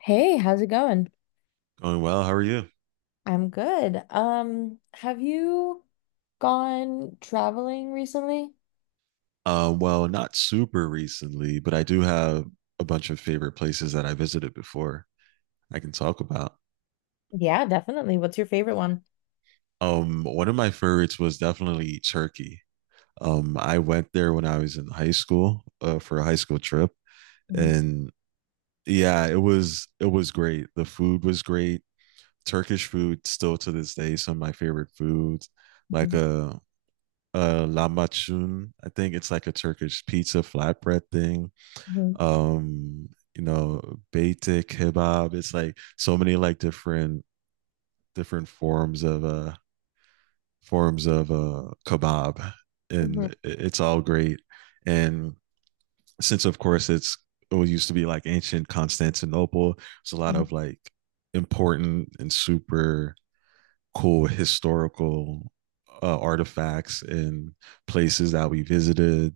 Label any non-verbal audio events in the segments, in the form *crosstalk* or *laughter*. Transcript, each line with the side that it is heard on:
left: Hey, how's it going?
right: Going well. How are you?
left: I'm good. Have you gone traveling recently?
right: Well, not super recently, but I do have a bunch of favorite places that I visited before I can talk about.
left: Yeah, definitely. What's your favorite one?
right: One of my favorites was definitely Turkey. I went there when I was in high school for a high school trip,
left: Mhm,
right: and yeah, it was great. The food was great. Turkish food still to this day some of my favorite foods, like
left: mhm,
right: a lahmacun. I think it's like a Turkish pizza flatbread thing
left: mhm,
right: um you know baitic kebab. It's like so many like different forms of kebab,
left: mhm,
right: and it's all great. And since of course it used to be like ancient Constantinople, it's a lot
left: mhm,
right: of like important and super cool historical artifacts and places that we visited.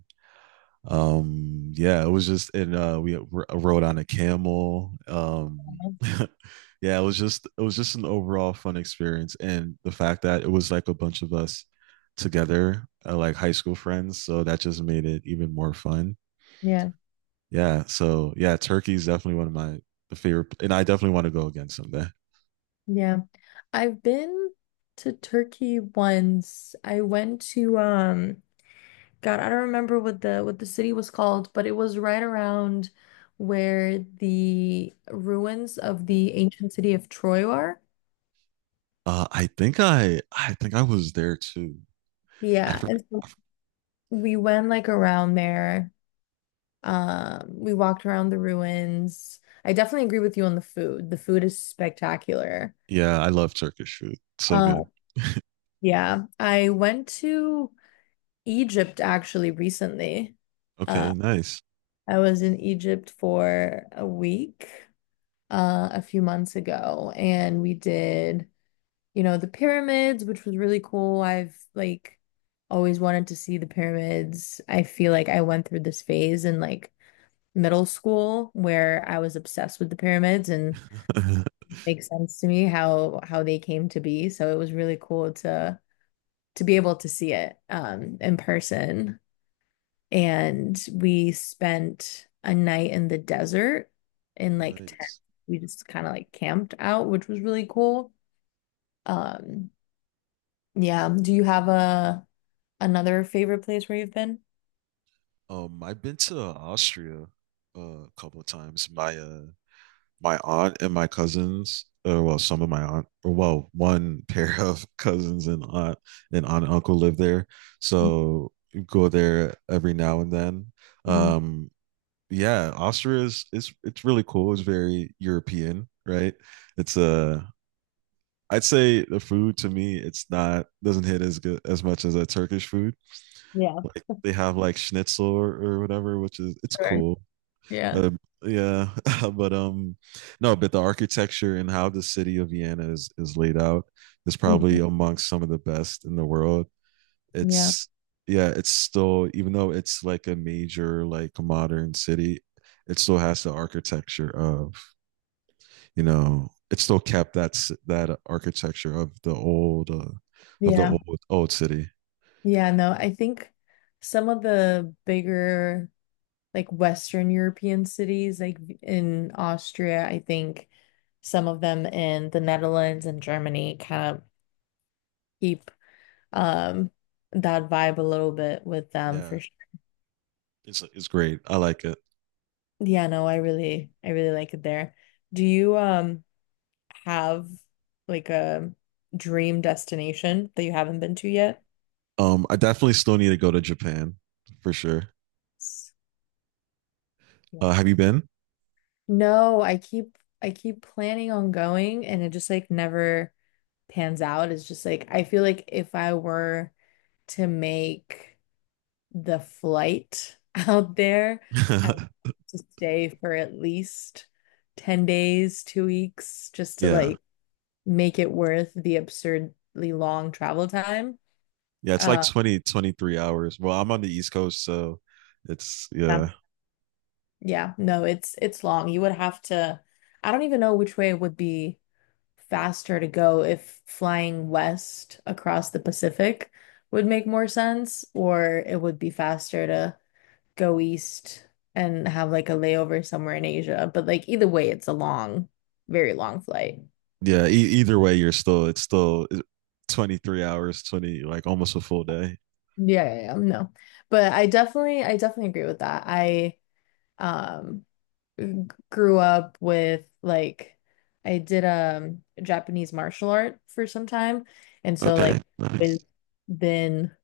right: Yeah, it was just and we rode on a camel
left: mhm.
right: *laughs* yeah, it was just an overall fun experience, and the fact that it was like a bunch of us together like high school friends, so that just made it even more fun.
left: Yeah,
right: Yeah. So yeah, Turkey is definitely one of my favorite, and I definitely want to go again someday.
left: yeah. I've been to Turkey once. I went to God, I don't remember what the city was called, but it was right around where the ruins of the ancient city of Troy are.
right: I think I was there too. I
left: Yeah,
right: forgot.
left: and so we went like around there. We walked around the ruins. I definitely agree with you on the food. The food is spectacular.
right: Yeah, I love Turkish food. So
left: Uh,
right: good.
left: yeah, I went to Egypt actually recently. Uh,
right: Okay, nice.
left: I was in Egypt for a week, a few months ago, and we did the pyramids, which was really cool. I've like always wanted to see the pyramids. I feel like I went through this phase in like middle school where I was obsessed with the pyramids and
right: *laughs*
left: makes sense to me how they came to be. So it was really cool to be able to see it in person. And we spent a night in the desert in like tent.
right: Nice.
left: We just kind of like camped out, which was really cool. Um yeah. Do you have a another favorite place where you've been?
right: I've been to Austria a couple of times. My aunt and my cousins, or well, some of my aunt, or well, one *laughs* pair of cousins and aunt and uncle live there, so go there every now and then.
left: Mhm.
right: Um, yeah, Austria is it's really cool. It's very European, right? It's a I'd say the food to me, it's not doesn't hit as good as much as a Turkish food.
left: Yeah,
right: Like they have like schnitzel or whatever, which is it's
left: sure.
right: cool.
left: Yeah.
right: Uh yeah, *laughs* but no, but the architecture and how the city of Vienna is laid out is probably
left: Mhm.
right: amongst some of the best in the world.
left: Yeah.
right: It's Yeah, it's still, even though it's like a major like modern city, it still has the architecture of, you know, it still kept that architecture of the old
left: Yeah.
right: old city.
left: Yeah. No, I think some of the bigger like Western European cities, like in Austria, I think some of them in the Netherlands and Germany kind of keep um that vibe a little bit with them
right: Yeah,
left: for sure.
right: it's great. I like it.
left: Yeah, no, I really like it there. Do you have like a dream destination that you haven't been to yet?
right: I definitely still need to go to Japan for sure.
left: S- Yeah.
right: Have you been?
left: No, I keep planning on going and it just like never pans out. It's just like I feel like if I were to make the flight *laughs* out there. I have
right: *laughs*
left: to stay for at least 10 days, 2 weeks, just to
right: Yeah.
left: like make it worth the absurdly long travel time.
right: Yeah, it's like
left: Uh,
right: 20-23 hours. Well, I'm on the East Coast, so it's
left: yeah,
right: yeah.
left: yeah, no, it's long. You would have to, I don't even know which way would be faster to go if flying west across the Pacific would make more sense, or it would be faster to go east and have like a layover somewhere in Asia. But like either way, it's a long, very long flight.
right: Yeah. Either way, you're still it's still 23 hours, 20 like almost a full day.
left: Yeah, yeah, yeah, no. But I definitely agree with that. I um g- grew up with like I did Japanese martial art for some time, and so
right: Okay,
left: like
right: nice.
left: it's been,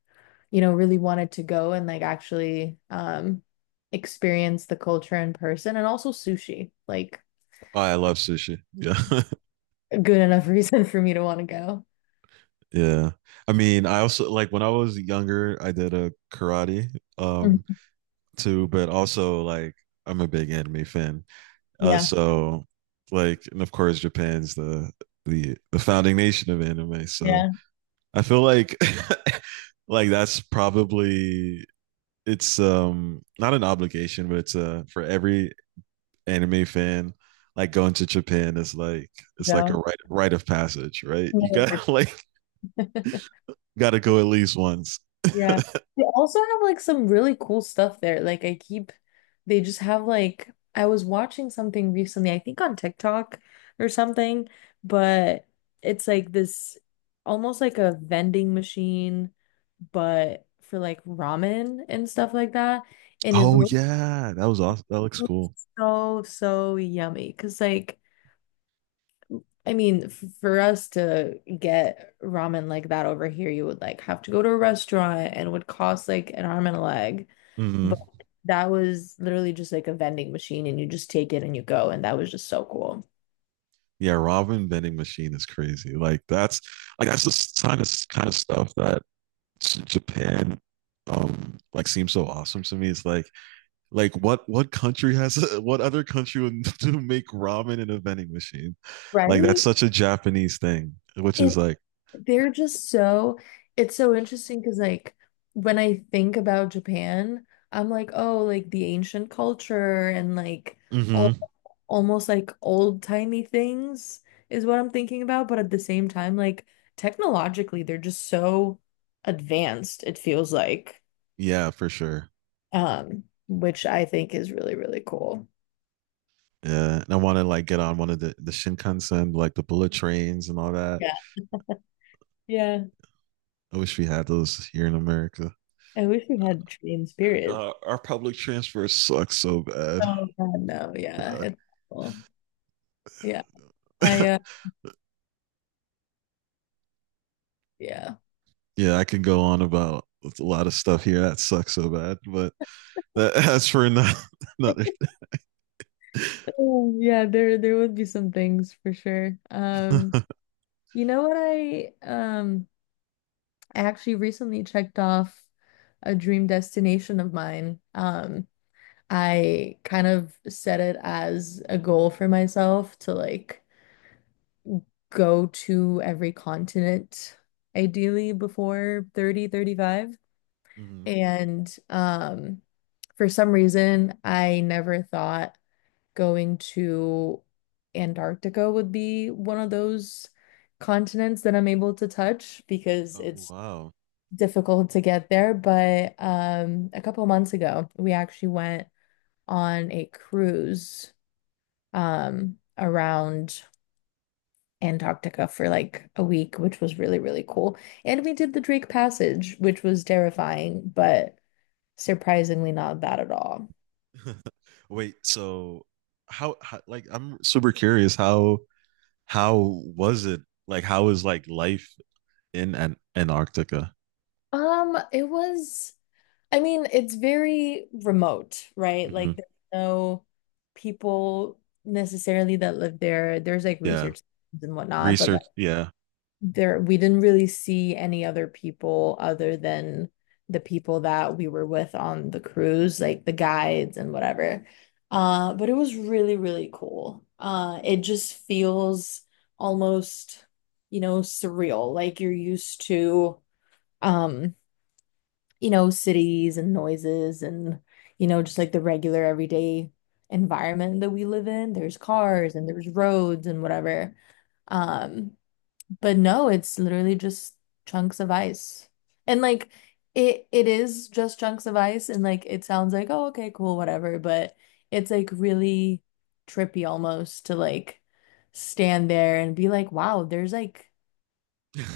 left: really wanted to go and like actually experience the culture in person and also sushi, like
right: Oh, I love sushi. Yeah. *laughs*
left: a good enough reason *laughs* for me to want to
right: Yeah. I mean, I also like when I was younger, I did a karate
left: go.
right: too, but also like I'm a big anime fan.
left: Yeah,
right: So like, and of course, Japan's the founding nation of anime. So
left: yeah,
right: I feel like *laughs* like that's probably it's not an obligation, but it's for every anime fan. Like going to Japan is like it's like a
left: no.
right: rite of passage, right? You
left: No.
right: got *laughs* like
left: *laughs*
right: got to go at least once.
left: Yeah. They also have like some really cool stuff there. Like I keep they just have like I was watching something recently, I think on TikTok or something, but it's like this almost like a vending machine, but for like ramen and stuff like that. And it
right: Oh
left: looks,
right: yeah, that was awesome. That looks
left: looks
right: cool.
left: so, so yummy. Cause like I mean, for us to get ramen like that over here, you would like have to go to a restaurant and would cost like an arm and a leg.
right: Hmm.
left: But that was literally just like a vending machine and you just take it and you go. And that was just so cool.
right: Yeah, ramen vending machine is crazy. Like that's the kind of stuff that Japan like seems so awesome to me. It's like what country has *laughs* what other country would *laughs* do make ramen in a vending machine? Like that's
left: Right?
right: such a Japanese thing, which is
left: It
right: like.
left: They're just so, it's so interesting because, like, when I think about Japan, I'm like, oh, like the ancient culture and like all
right: Mhm.
left: almost like old timey things is what I'm thinking about. But at the same time, like, technologically, they're just so advanced, it feels like,
right: Yeah, for sure.
left: which I think is really, really cool.
right: Yeah, and I want to like get on one of the Shinkansen, like the bullet trains and all that.
left: Yeah. Yeah.
right: I wish we had those here in America.
left: I wish we had trains, period.
right: God, our public transport sucks so bad.
left: Oh, God, no. Yeah. It's cool. Yeah. I, uh,
right: *laughs*
left: yeah.
right: Yeah, I can go on about a lot of stuff here that sucks so bad, but *laughs* that's for *laughs* another.
left: Oh, yeah, there would be some things for sure. You know what I actually recently checked off a dream destination of mine. I kind of set it as a goal for myself to like go to every continent ideally before 30 35.
right: Mhm.
left: And for some reason I never thought going to Antarctica would be one of those continents that I'm able to touch because
right: Oh
left: it's
right: wow!
left: difficult to get there. But a couple months ago, we actually went on a cruise around Antarctica for like a week, which was really, really cool. And we did the Drake Passage, which was terrifying, but surprisingly not bad at all.
right: *laughs* Wait, so how? Like, I'm super curious. How was it? Like, how is like life in Antarctica?
left: It was. I mean, it's very remote, right? Like
right: Mhm.
left: there's no people necessarily that live there. There's like
right: Yeah,
left: research and whatnot, but like
right: research. Yeah,
left: there we didn't really see any other people other than the people that we were with on the cruise, like the guides and whatever. But it was really, really cool. It just feels almost, surreal, like you're used to um cities and noises and, just like the regular everyday environment that we live in. There's
right: mm-hmm.
left: cars and there's roads and whatever. Um, but no, it's literally just chunks of ice. And like it is just chunks of ice and like it sounds like, oh, okay, cool, whatever, but it's like really trippy almost to like stand there and be like, wow, there's like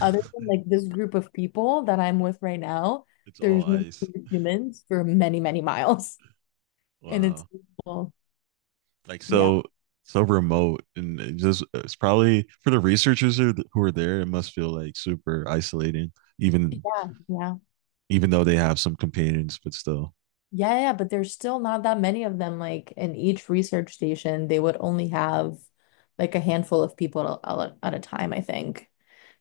left: other than like this group of people that I'm with right now,
right: It's all
left: there's no
right: ice.
left: other humans for many, many miles. *laughs* And it's
right: Wow,
left: well,
right: like
left: yeah,
right: so remote, and it's probably for the researchers who are there. It must feel like super isolating, even
left: yeah, yeah.
right: even though they have some companions, but still.
left: Yeah, yeah, but there's still not that many of them. Like in each research station, they would only have like a handful of people at a time, I think.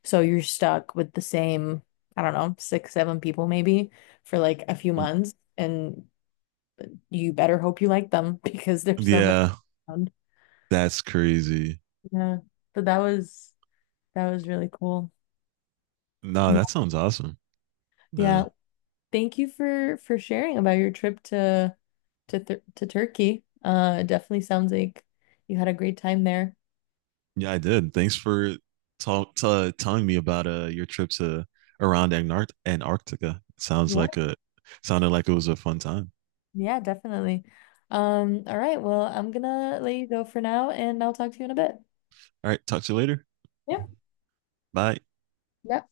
left: So you're stuck with the same, I don't know, six, seven people maybe for like a few months. And you better hope you like them *laughs* because there's nobody
right: Yeah,
left: around.
right: that's crazy.
left: Yeah. So that was really cool.
right: No,
left: Yeah.
right: that sounds awesome. Uh,
left: Yeah. Thank you for sharing about your trip to Turkey. It definitely sounds like you had a great time there.
right: yeah, I did. Thanks for telling me about your trip to around Antarctica. Sounds like
left: Yeah.
right: a sounded like it was a fun time.
left: Yeah, definitely. All right. Well, I'm gonna let you go for now and I'll talk to you in a bit.
right: All right, talk to you later.
left: Yep.
right: Bye.
left: Yep.